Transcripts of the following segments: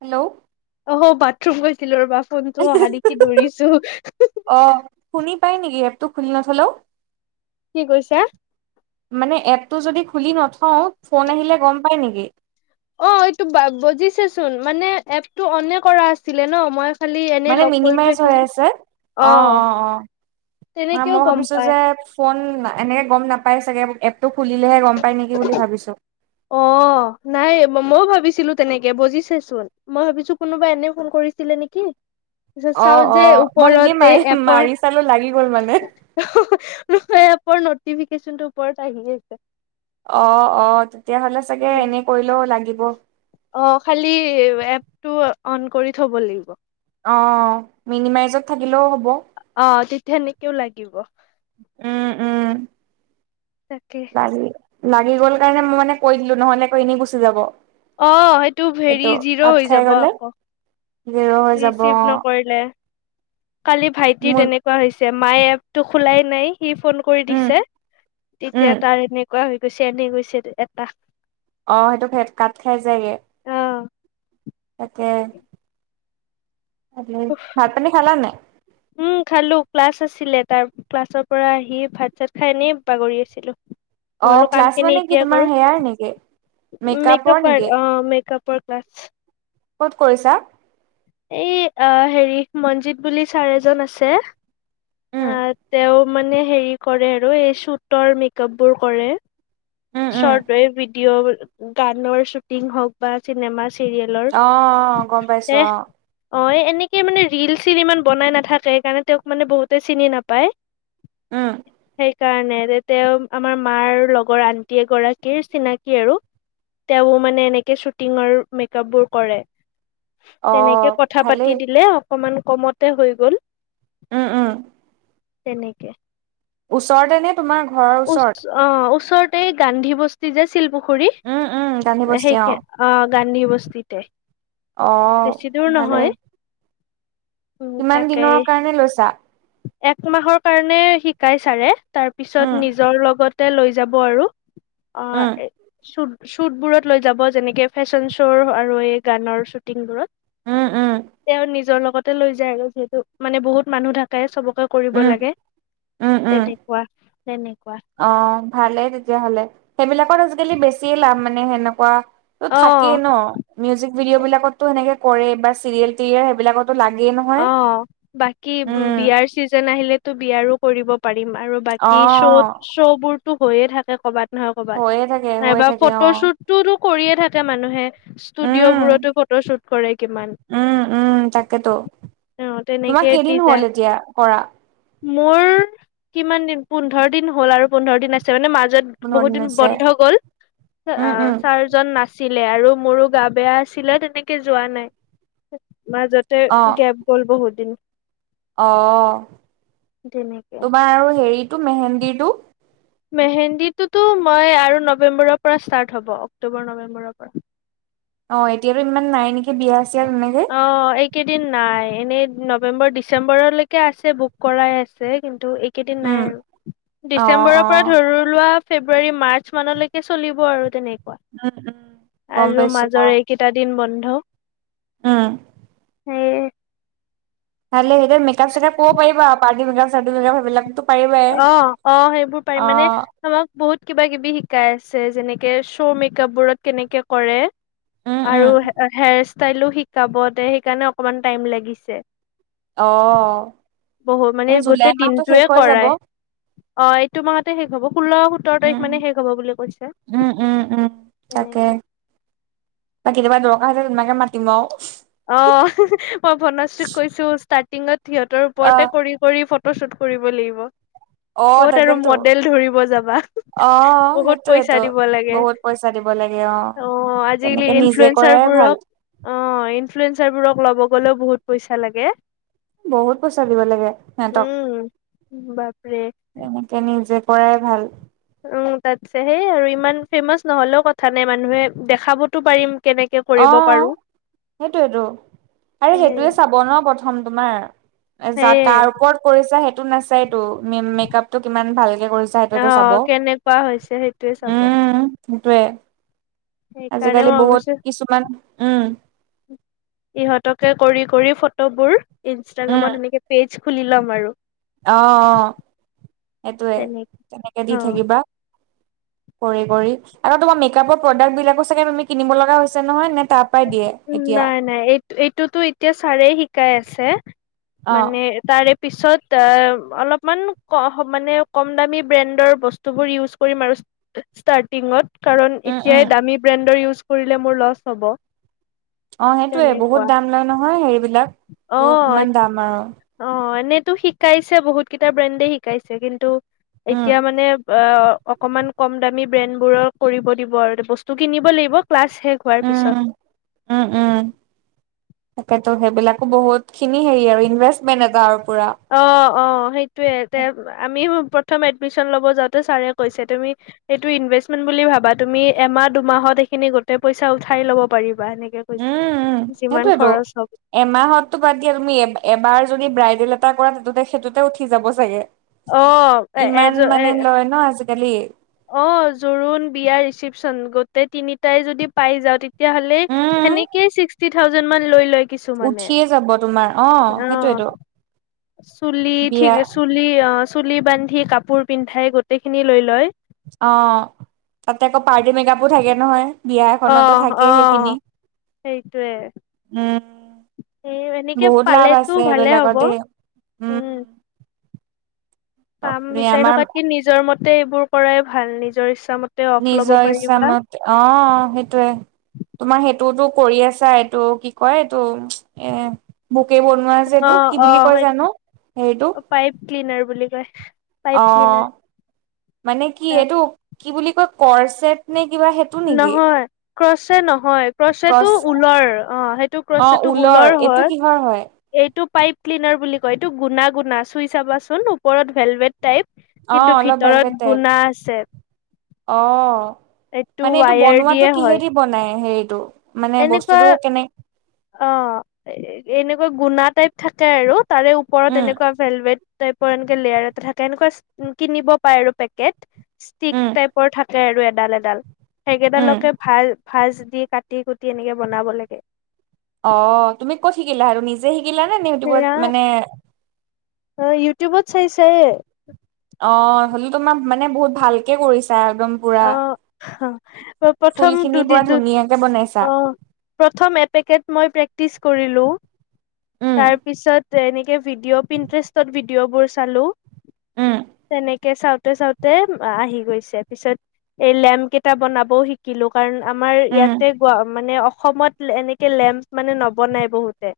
Hello? অ', bathroom গৈছিলোঁ ৰবা, ফোনটো অহা দেখি দৌৰিছোঁ। অ শুনি পায় নেকি এপতটো খুলি নথলেও? কি কৈছা? মানে এপটো যদি খুলি নথওঁ, ফোন আহিলে গম পাই নেকি? অ', এইটো বা বজিছেচোন। মানে এপটো অ'নে কৰা আছিলে ন মই খালি এনেই মানে লগ কৰি মিনিমাইজ থৈ হৈ কিনে আছে, অ', অ', অ'। নাই তেনেকেও মই গম ভাবিছোঁ পাই যে উম, এনেকে গম নাপাই চাগে এপটো খুলিলেহে গম পায় নেকি বুলি ভাবিছোঁ। অ', নাই মই ভাবিছিলোঁ তেনেকে বজিছেচোন। মই ভাবিছোঁ কোনোবাই এনেই ফোন কৰিছিলে নেকি? তাৰপিছত অ চাও অ যে মই এনেই ওপৰতে মাৰি এই এপৰ মাৰি চালো লাগি গ'ল মানে নহয় এপৰ নটিফিকেশচনটো ওপৰত আহি আছে। অ', অ', তেতিয়াহ'লে চাগে এনে কৰিলেও লাগিব। অ', খালি এপটো অন কৰি থব লাগিব। অ', মিনিমাইজত থাকিলেও হ'ব। অ', তেতিয়া এনেকেও লাগিব। উম-উম। তাকে। লাগি- লাগি গ'ল কাৰণে মই মানে কৈ দিলোঁ নহলে আকৌ এনেই গুচি যাব। অ', সেইটো হেৰি এইটো জিৰো কাট হৈ খাই যাব গ'লে আকৌ। জিৰ' হৈ যাব ৰিচিভ নকৰিলে, কালি ভাইটি তেনেক মোৰ তেনেকুৱা হৈছে, মায়ে এপটো খোলাই নাই সি ফোন কৰি উম দিছে, উম তেতিয়া তাৰ এনে এনেকুৱা হৈ গৈছে, এনেই গৈছে এটা [unintelligible] অ', সেইটো [unintelligible] কাত খাই যায়গে। অ'। তাকে উম, ভাত পানী খালা নাই? উম, খালোঁ। ক্লাছ আছিলে, তাৰ ক্লাছৰ পৰা আহি ভাত-চাত খাই এনেই বাগৰি আছিলোঁ। মই অ বোলোঁ ক্লাছ কামখিনি মানে কি এতিয়া তোমাৰ হেয়াৰ নেকি কৰোঁ। মেকআপৰ মেক‌আপ নেকি আৰ্ট অ', মেকআপ পৰ ক্লাছ। ক'ত কৰিছা? এই আহ হেৰি, মনজিত বুলি ছাৰ এজন আছে। উম অ', তেওঁ মানে হেৰি কৰে আৰু এই শ্বুটৰ মেকআপবোৰ কৰে। উম উম চৰ্ট ভিডিঅ, গানৰ শ্বুটিং হওঁক বা চিনেমা অ গম পাইছো চিৰিয়েলৰ। এ অ অ', এনেকে মানে ৰিল-চিল ইমান বনাই নাথাকে সেইকাৰণে তেওঁক মানে বহুতে চিনি নাপায়। উম। সেইকাৰণে যে তেওঁ আমাৰ মাৰ লগৰ আন্টি এগৰাকীৰ চিনাকি আৰু। তেওঁ মানে এনেকে শ্বুটিঙৰ মেকআপবোৰ কৰে। অ তেনেকে কথা পাতি ভালেই দিলে অকনমান কমতে হৈ গল। উম-উম। তেনেকে। ওচৰতে নে তোমাৰ, ঘৰৰ উচ ওচৰত? অ', ওচৰতে এই গান্ধী বস্তি যে শিলপুখুৰী? উম উম গান্ধী বস্তি সেই অ', গান্ধী বস্তিতে। অ', বেছি দূৰ নহয় ভালেই। কিমান দিনৰ কাৰণে লৈছা? একমাহৰ কাৰণে শিকাই চাৰে, তাৰ উম, পিছত নিজৰ লগত তে লৈ যাব আৰু অঁ উম, এ চুট শ্বুটবোৰত লৈ যাব যেনেকে ফেশ্বন শ্ব' আৰু এই গানৰ শ্বুটিংবোৰত। উম-উম। তেওঁ নিজৰ লগতে লৈ যায় আৰু যিহেতু মানে বহুত মানুহ থাকে, চবকে কৰিব উম, লাগে, উম, উম, তেনেকুৱা-তেনেকুৱা। অ ভালেই তেতিয়াহ'লে, সেইবিলাকত আজিকালি বেছিয়ে লাভ মানে সেনেকুৱা ত অ থাকেই ন, মিউজিক ভিডিঅ' বিলাকতো সেনেকে কৰে বা চিৰিয়েল তিৰিয়েৰ সেইবিলাকত ত লাগে ন। অ, বাকী বিয়াৰ চিজন আহিলেতো বিয়াৰো কৰিব পাৰিম। আৰু বাকী অ', শ্ব'ত শ্ব'বোৰতো হৈয়ে থাকে কৰ'বাত নহয় হৈয়ে থাকে, কৰ'বাত হৈয়ে নাইবা থাকে অ', ফটোশ্বুত টোতটো কৰিয়েই থাকে মানুহে ষ্টুডিঅ'বোৰতো ফটোশ্বুট কৰে কিমান? উম-উম তাকেতো, অ তেনেকে তোমাৰ কেইদিন দিজা হ'ল এতিয়া কৰা? মোৰ কিমান দিন পোন্ধৰ দিন হ'ল আৰু পোন্ধৰ দিন আছে মানে মাজত পোন্ধৰ বহুত দিন আছে। বন্ধ গ'ল, উম, আহ উম, চাৰ জন নাছিলে আৰু মোৰো গা বেয়া আছিলে তেনেকে যোৱা নাই মাজত। গেপ গল বহুদিন। অঁ, তোমাৰ আৰু হেৰিটো মেহেন্দিৰটো? মেহেন্দীটোতো মই আৰু নৱেম্বৰৰ পৰা ষ্টাৰ্ট হ'ব, অক্টোবৰ নৱেম্বৰৰ পৰা। অ' এতিয়াতো ইমান নাই নেকি বিয়া চিয়া তেনেকে? অ' এইকেইদিন নাই, এনেই নৱেম্বৰ, ডিচেম্বৰলৈকে আছে বুক কৰাই আছে কিন্তু এই কেইদিন উম। নাই আৰু, অ', ডিচেম্বৰৰ পৰা অ', ধৰি লোৱা ফেব্ৰুৱাৰী মাৰ্চ মানলৈকে চলিব আৰু তেনেকুৱা, উম, উম, গম আৰু পাইছো অ', মাজৰ এই কেইটা দিন বন্ধ। উম। সেই। ভালে এতিয়া মেকআপ - চেকআপ কৰিব পাৰিবা আৰু পাৰ্তি মেকআপ - চাৰ্টি মেকআপ সেই বিলাকটো অ' অ' সেইবোৰ পাৰিম, মানে আমাক বহুত কিবা - কিবি শিকাই আছে, যেনেকে শ্ব' মেকআপবোৰত কেনেকে কৰে? উম, উম, আৰু হেয়াৰ ষ্টাইলো শিকাব, তে সেইকাৰণে অকমান টাইম লাগিছে। অ', বহুত এ মানে জুলাই গোটেই মাহটো শেষ দিনটোয়ে হৈ যাব। কৰায়। অ এইটো মাহতে শেষ হ'ব, ষোল্ল সোত্তৰ উম, তাৰিখ মানে শেষ হ'ব বুলি কৈছে, উম, উম, উম, তাকে তেনেকে। বা কেতিয়াবা দৰকাৰ হৈছে তোমাকে মাতিম আৰু। অ হিহি' মই ভনশ্ৰীক কৈছো ষ্টাৰ্টিঙত সিহঁতৰ ওপৰতে অ', কৰিম। কৰি ফটো শ্বুট কৰিব লাগিব। অ', ক'ত আৰু তাকেতো মডেল ধৰিব যাবা হুহুহ, অ', বহুত পইচা সেইটোয়েতো। দিব লাগে। বহুত পইচা দিব লাগে অ' আজিকালি তেনেকে নিজে কৰাই ভাল। ইনফ্লুৱেন্ঞ্চাৰবোৰক অ ইনফ্লুৱেঞ্চাৰবোৰক ল'ব গ'লেও বহুত পইচা লাগে। বহুত পইচা দিব লাগে সিহঁতক। বাপৰে তেনেকে নিজে কৰাই ভাল। উম' তাতছে সেই আৰু ইমান ফেমাচ নহ'লেও কথা নাই, মানুহে দেখাবতো পাৰিম। কেনেকে অ কৰিব পাৰো সেইটোৱেটো আৰে সেইটোয়ে চাব ন, প্ৰ প্ৰথম তোমাৰ যা সেয়ে কাৰ ওপৰত কৰিছা সেই তো নাচায়টো মে মেকপটো কিমান ভালকে কৰিছ ছা অ সেইটোৱেতো চাব, কেনেকুৱা হৈছে সেইটোয়ে চাব উম সেইটোয়ে। সেইকাৰণে আজিকালি বহুত কিছুমান উম'। ইহতকে কৰি কৰি ফটোবোৰ উম ইনষ্টাগ্ৰামত এনেকে পেজ' খুলি ল'ম আৰু। অ' অ', সেইটোৱে তেনেকে তেনেকে দি অ থাকিবা। কৰি কৰি আকৌ তোমাৰ মেকআপৰ প্ৰডাক্ট বিলাকো চাগে তুমি কিনিব লগা হৈছে নহয়, নে তাপ- নাই নাই এই এইটোতো এতিয়া ছাৰে শিকাই আছে, অ মানে- তাৰে পিছত আ অলপমান ক মানে কম দামী ব্ৰেণ্ডৰ ব স্তুবোৰ ইউজ কৰিম আৰু ষ্টাৰ্টিঙত। কাৰণ উম উম এতিয়াই দামী ব্ৰেণ্ডৰ ইউজ কৰিলে মোৰ লচ হ'ব। অ' সেইটোয়ে বহুত তেনেকুৱা দাম লয় নহয় হেৰি বিলাক, অ টো কিমান দাম আৰু। অ' এনেইতো শিকাইছে বহুত কেইটা ব্ৰেণ্ডে শিকাইছে, কিন্তু উম এতিয়া মানে- অ অকমান কম দামী ব্ৰেণ্ড বোৰৰ কৰিব দিব আৰু বস্তু কিনিব লাগিব ক্লাছ শেষ- হোৱাৰ পিছত। উম উম উম। তাকেতো সেইবিলাকো বহুত খিনি হেৰি আৰু ইনভেষ্টমেন্ট এটা আৰু পুৰা। অ' অ' সেইটোয়ে তে উম আমি প্ৰথম এডমিশন ল'ব যাওঁতে ছাৰে কৈছে, তুমি- সেইটো ইনভেষ্টমেন্ট বুলি ভাবা তুমি এমাহ দুমাহত এইখিনি গোটেই পইচা উঠাই ল'ব পাৰিবা এনেকে কৈছে যিমান খৰচ হক এমাহততো বাদ দিয়া তুমি এ এবাৰ যদি ব্ৰাইডেল এটা কৰা তে সেইটোতে উঠি যাব চাগে। অ', এ এজ ইমান এ মানে লয় ন আজিকালি। অ জোৰোণ, বিয়া, ৰিচিপ্যন গোটেই তিনিটাই যদি পাই যাও তে তিয়া হ'লে উম সেনেকেই ছিক্সটি থাউজেণ্ড মান লৈ লয়। কিছুমানে উঠিয়ে যাব তোমাৰ অ অ'। সেইটোৱেটো। চুলি ঠিক চুলি অ চুলি বান্ধি কাপোৰ পিন্ধাই গোটেইখিনি লৈ লয়। অ তাতে আকৌ পাৰ্টি মেকাপো থাকে নহয়। বিয়া এখনতো অ', থাকে সেইখিনি, অ', সেইটোৱে। উম। উম, এনেকে বহুত লাভ আছে পালেতো ভালে সেইবিলাকত হ'ব। দেই উম। কাম বাপৰে বিচাৰি আমাৰ থকাতকে নিজৰ মতে এইবোৰ কৰাই ভাল নিজৰ ইচ্ছা মতে অফ ল'ব নিজৰ পাৰিবা। ইচ্ছামতে অ সেইটোৱে- তোমাৰ সেইটোতো কৰি আছা এইটো কি কয় এইটো এ বোকেই ব নোৱা যে অ', এইটো কি বুলি অ', কয় সেইটো জানো হেৰিটো? পাইপ ক্লিনাৰ বুলি কয়। পাইপ অ ক্লিনাৰ মানে কি এইটো কি বুলি কয় কৰ্চেট নে কিবা হে- নহয়। ক্ৰচে নহয় ক্ৰচেটো ক্ৰচ ঊলৰ অ সেইটো অ ক্ৰচেটো ঊলৰ এইটো হয়। ঊলৰ হয়। এইটো পাইপ ক্লিনাৰ বুলি কয় এইটো গুণা গুণা চুই চাবাচোন ওপৰত ভেলভেট টাইপ- অ কিন্তু অলপ ভেলভেট ভিতৰত টাইপ গুনা আছে। অ মানে এইটো বনোৱাতো কিহেদি বনাই হেৰিটো। মানে এনেকোৱা বস্তুটো কেনে অ এনেকোৱা গুনা টাইপ থাকে আৰু- তাৰে ওপৰত উম এনেকোৱা ভেলভেট- টাইপৰ এনেকে লেয়াৰ এটা থাকে এনেকোৱা কিনিব পাৰে আৰু পেকট উম ষ্টিক টাইপৰ থা কে আৰু এডাল এডাল উম সেইকেইডালকে ভাজ ভাজ দি কাটি কুটি এনেকে বনাব লাগে। অ তুমি কত শিকিলা আৰু নিজে শিকিলানে নে সেয়া ইউটিউবত মানে অ ইউটিউবত চাই চাইয়ে অ হলে তোমাৰ মানে বহুত ভালকে কৰিছা একদম- পুৰা অহ ফুল প্ৰথম খিনি পুৰা দুদিনটো ধুনীয়াকে বনাইছা অহ প্ৰথম এপেকেট মই প্ৰেক্টিচ কৰিলো উম তাৰ পিছত- তেনেকে ভিডিঅ' পিণ্টাৰেষ্টত ভিডিঅ' বোৰ চালো, উম তেনে- কে চাওতে চাওতে আহি গৈছে পিছত এই লেম্প কেইটা বনাবও শিকিলো কাৰণ- আমাৰ উম ইয়াতে গোৱা মানে অসমত এনেকে লেম্প মানে নবনাই বহুতে-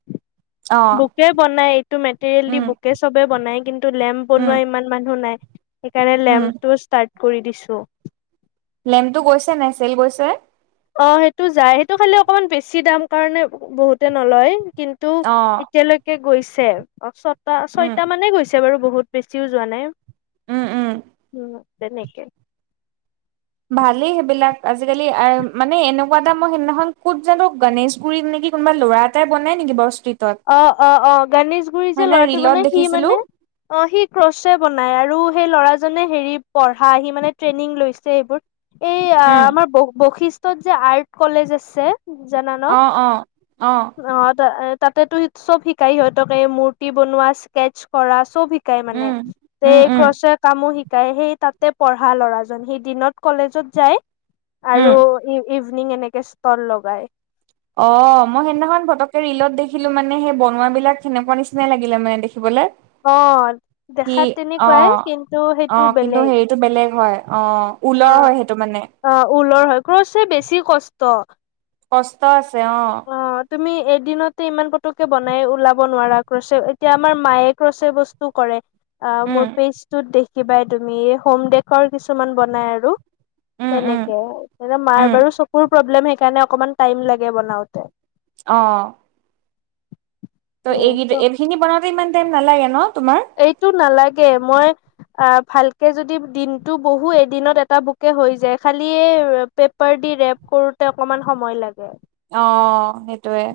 অ বুকে বনাই এইটো মেটেৰিয়েল দি উম বুকে চবে বনাই কিন্তু লেম্প উম বনোৱা ইমান মানুহ নাই। সেইকাৰণে উম লেম্পটো ষ্টাৰ্ট কৰি দিছো। লেমটো গৈছে নাই চেল গৈছে? অ সেইটো যায় সেইটো খালি অকমান বেছি দাম কাৰণে বহুতে নলয়। কিন্তু অ এতিয়ালৈকে গৈছে ছটা উম ছয়টা মানে গৈছ তে বাৰু বহুত বেছিও যোৱা নাই, উম উম উম তেনেকে। ভালেই সেইবিলাক আজিকালি মানে এনেকুৱা এটা মই সেইদিনাখন ক'ত জানো গনেশপুুৰীত নেকি কোনোব ল'ৰা এটাই বনাই নেকি বছ ট্ৰি অ, অ, অ গণেশগুৰি যে ল'ৰাটো ৰিলত বনাই সি দেখিছিলো মানে অ সি ক্ৰচ বনাই আৰু সেই ল'ৰাজনে হেৰি পঢ়া সি মানে ট্ৰেইনিং লৈছে এইবোৰ। এই আ উম আমাৰ ব বশিষ্টত যে আৰ্ট কলেজ আছে জানা ন অ, অ, অ। অ তা তাতেতো চব শিকাই সিহঁতক এই মূৰ্তি বনোৱা, স্কেচ কৰা চব শি কাই মানে উম তে উম এই উম ক্ৰচৰ কামো শি তাই সেই তাতে পঢ়া ল'ৰাজন সেই দিনত কলেজত যায়। উম আৰু ই ইভিনিং এনেকে ষ্টল লগাই। অ মই সেইদিনাখন পতকে ৰিলত দেখিলো মানে সেই বনোৱা বিলাক সেনেকুৱা নিচিনা লাগিলে মানে দেখিবলে। অ সি দেখাত অ, তেনেকুৱাই কিন্তু অ সেইটো কিন্তু বেলেগ হেৰিটো বেলেগ হয় অ। ওল অ হয় সেইটো মানে? অ ঊলৰ হয় ক্ৰচে বেছি কষ্ট। কষ্ট আছে অঁহ। অ তুমি এদিনতে ইমান পটককে বনাই ওলাব নোৱাৰা ক্ৰচে এতিয়া আমাৰ মায়ে ক্ৰছে বস টো কৰে আঁ উম মোৰ পেজটোত দেখিবাই তুমি হোম দেকৰ কিছুমান বনাই আৰু। উম উম তেনেকে, এতিয়া মাৰ উম বাৰু চকুৰ প্ৰব্লেম সেইকাৰণে অকমান টাইম লাগে বনাও তে অ'। ত' এই এইখিনি বনাওঁতে ইমান টাইম নালাগে ন তোমাৰ? এইটো নালাগে, মই আ, ভালকে যদি দিনতটো বহো এদিনত এটা বুকে হৈ যায়। খালি এ পেপাৰ দি ৰেপ কৰোতে অকমান সময় লাগে। অ, সেইটোৱে।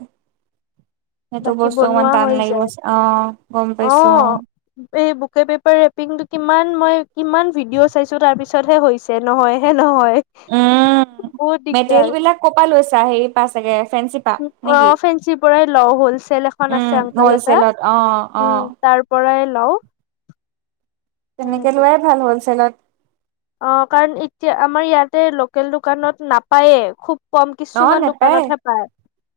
সেইটো বাকী বস্তু অকমান বনোৱা টান হৈ লাগিব যায় চ, অ' গম পাইছো অ'। এই বুকে পেপাৰ ৰেপিংটো কিমান মই কিমান ভিডিঅ চাইছো তাৰ পিছতে কৰিছো। যে নহয়হে নহয়। উম, বহুত দিগদাৰ মেটেৰিয়েল বিলাক ক'ৰ পৰা লৈছা হেৰি পা চাগে ফেঞ্চি পা নেকি অ' ফেঞ্চিৰ পৰাই লও হলচেল এখন উম আছে আংকল এটাৰ হলচেলত অ অ উম। তাৰ পৰাই লওঁ। তেনেকে সেনেকে লোৱাই ভাল হ'লচেলত। অ' কাৰণ এতিয়া আমাৰ ইয়াতে লোকেল দোকানত নাপায়ে, খুব কম অ কিছুমান নেপায় দোকানতহে পায়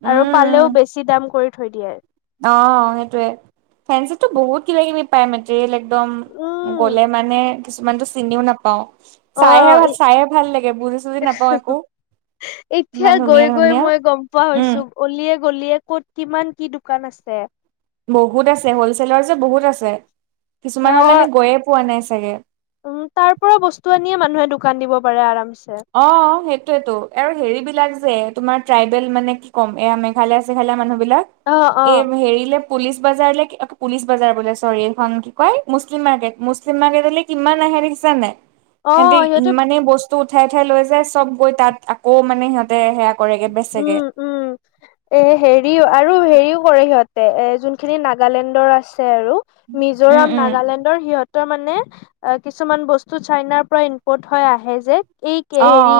উম আৰু উম পালেও বেছি দাম কৰি থৈ দিয়ে। অ' সেইটোয়ে ফেঞ্চিতো বহুত কিবা - কিবি পায় মেটেৰিয়েল একদম উম গলে মানে কিছুমানটো চিনিও নাপাও। চাইহে অ' - চাইহে ভাল লাগে বুজি - চুজি নাপাওঁ একো। এতিয়া ইমান গৈ ধুনীয়া - গৈ ধুনীয়া মই গম পোৱা হৈছো। উম গলিয়ে - গলিয়ে ক'ত কিমান কি দোকান আছে। বহুত আছে হলছেলৰ যে বহুত আছে, কিছুমানলৈ অ' আমি গৈয়ে পোৱা নাই চাগে? উম তাৰ পৰা বস্তু আনিয়ে মানুহে দোকান দিব পাৰে আৰামচ অ, সেইটোয়েতো আৰু হেৰিবিলাক যে তোমাৰ ট্ৰাইবেল মানে কি ক'ম এয়া মেঘালয় চেঘালীয়া অ', মানুহবিলাক অ', এইম হেৰিলে পুলিচ বাজাৰ লে পুলিচ বাজাৰ বোলে চৰি এইখন কি কয় মুছলিম মাৰ্কেট মুছলিম মাৰ্কেটলে কিমান আহে দেখিছা নে? সিহঁতে ইমানেই বস্তু উঠাই উঠাই লৈ যায় চব গৈ তাত আকৌ মানে সিহঁতে সেয়া কৰেগে বেচগে। উম, উম, এ হেৰিও আৰু হেৰিও কৰে সিহঁতে এ যোনখিনি নাগালেণ্ডৰ আছে আৰু। উম মিজোৰাম, উম নাগালেণ্ডৰ, সিহঁত ত' মানে কিছুমান বস্তু চাইনাৰ পৰা ইম্পৰ্ট হয় আহে যে। এই অ কে অ হেৰি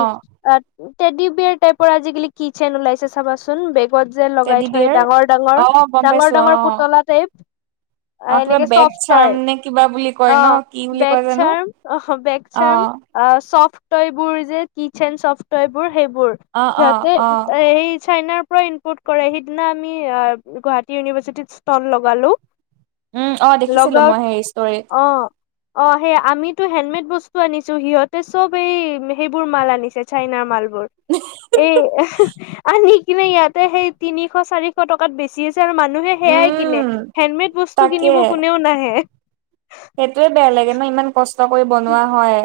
আ টেডি বিয়াৰ টাইপৰ আজিকালি কিচেন ওলাইছে চাবাচোন। চোন বেগত যে লগাই টেডি থয় বিয়াৰ ডাঙৰ-ডাঙৰ, অ গম পাইছো অ ডাঙৰ-ডাঙৰ পুতলা টাইপ। অ কিবা এনেকে বেগ চফ্ট চাৰ্ম টয়, নে কিবা বুলি কয় ন অ', কি বুলি বেক কয় জানো চাৰ্ম অ', বেক চাৰ্ম। অ', চফ্ট টয় বোৰ যে কিচেন চফ্ট টয় বোৰ সেইবোৰ। অ অ সিহঁতে অ সেই চাইনাৰ পৰা ইম্পৰ্ট কৰে সিদিনা আমি গুৱাহাটী ইউনিভাৰ্চিটিত ষ্টল লগালোঁ। উম অ দেখিছিলো লগাও মই হেৰি ষ্টৰিত অ'। অ'সেই আমিতো হেনমেড বস্তু আনিছোঁ, সিহঁতে চব এই সেইবোৰ মাল আনিছে চাইনাৰ মাল বোৰ। এই অনিকিনে ইয়াতে সেই তিনিশ চাৰিশ টকাত বেছি আছে আৰু মান মানুহে সেয়াই কিনে, উম হেণ্ডমেড বস্তু তাকে কিনিব কোনেও নাহে। সেইটোৱে বেয়া লাগে ন ইমান কষ্ট কৰি বনোৱা হয়,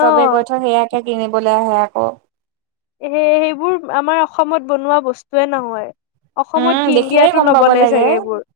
চবে গৈ থৈ সেয়া কিনিবলৈ আহে আকৌ। সে সেইবোৰ আমাৰ অসমত বনোৱা বস্তুয়ে নহয়। উম অসমত কি দেখিলেই ইণ্ডিয়াতো গম পাব নবনাই লাগে চাগে এইবোৰ।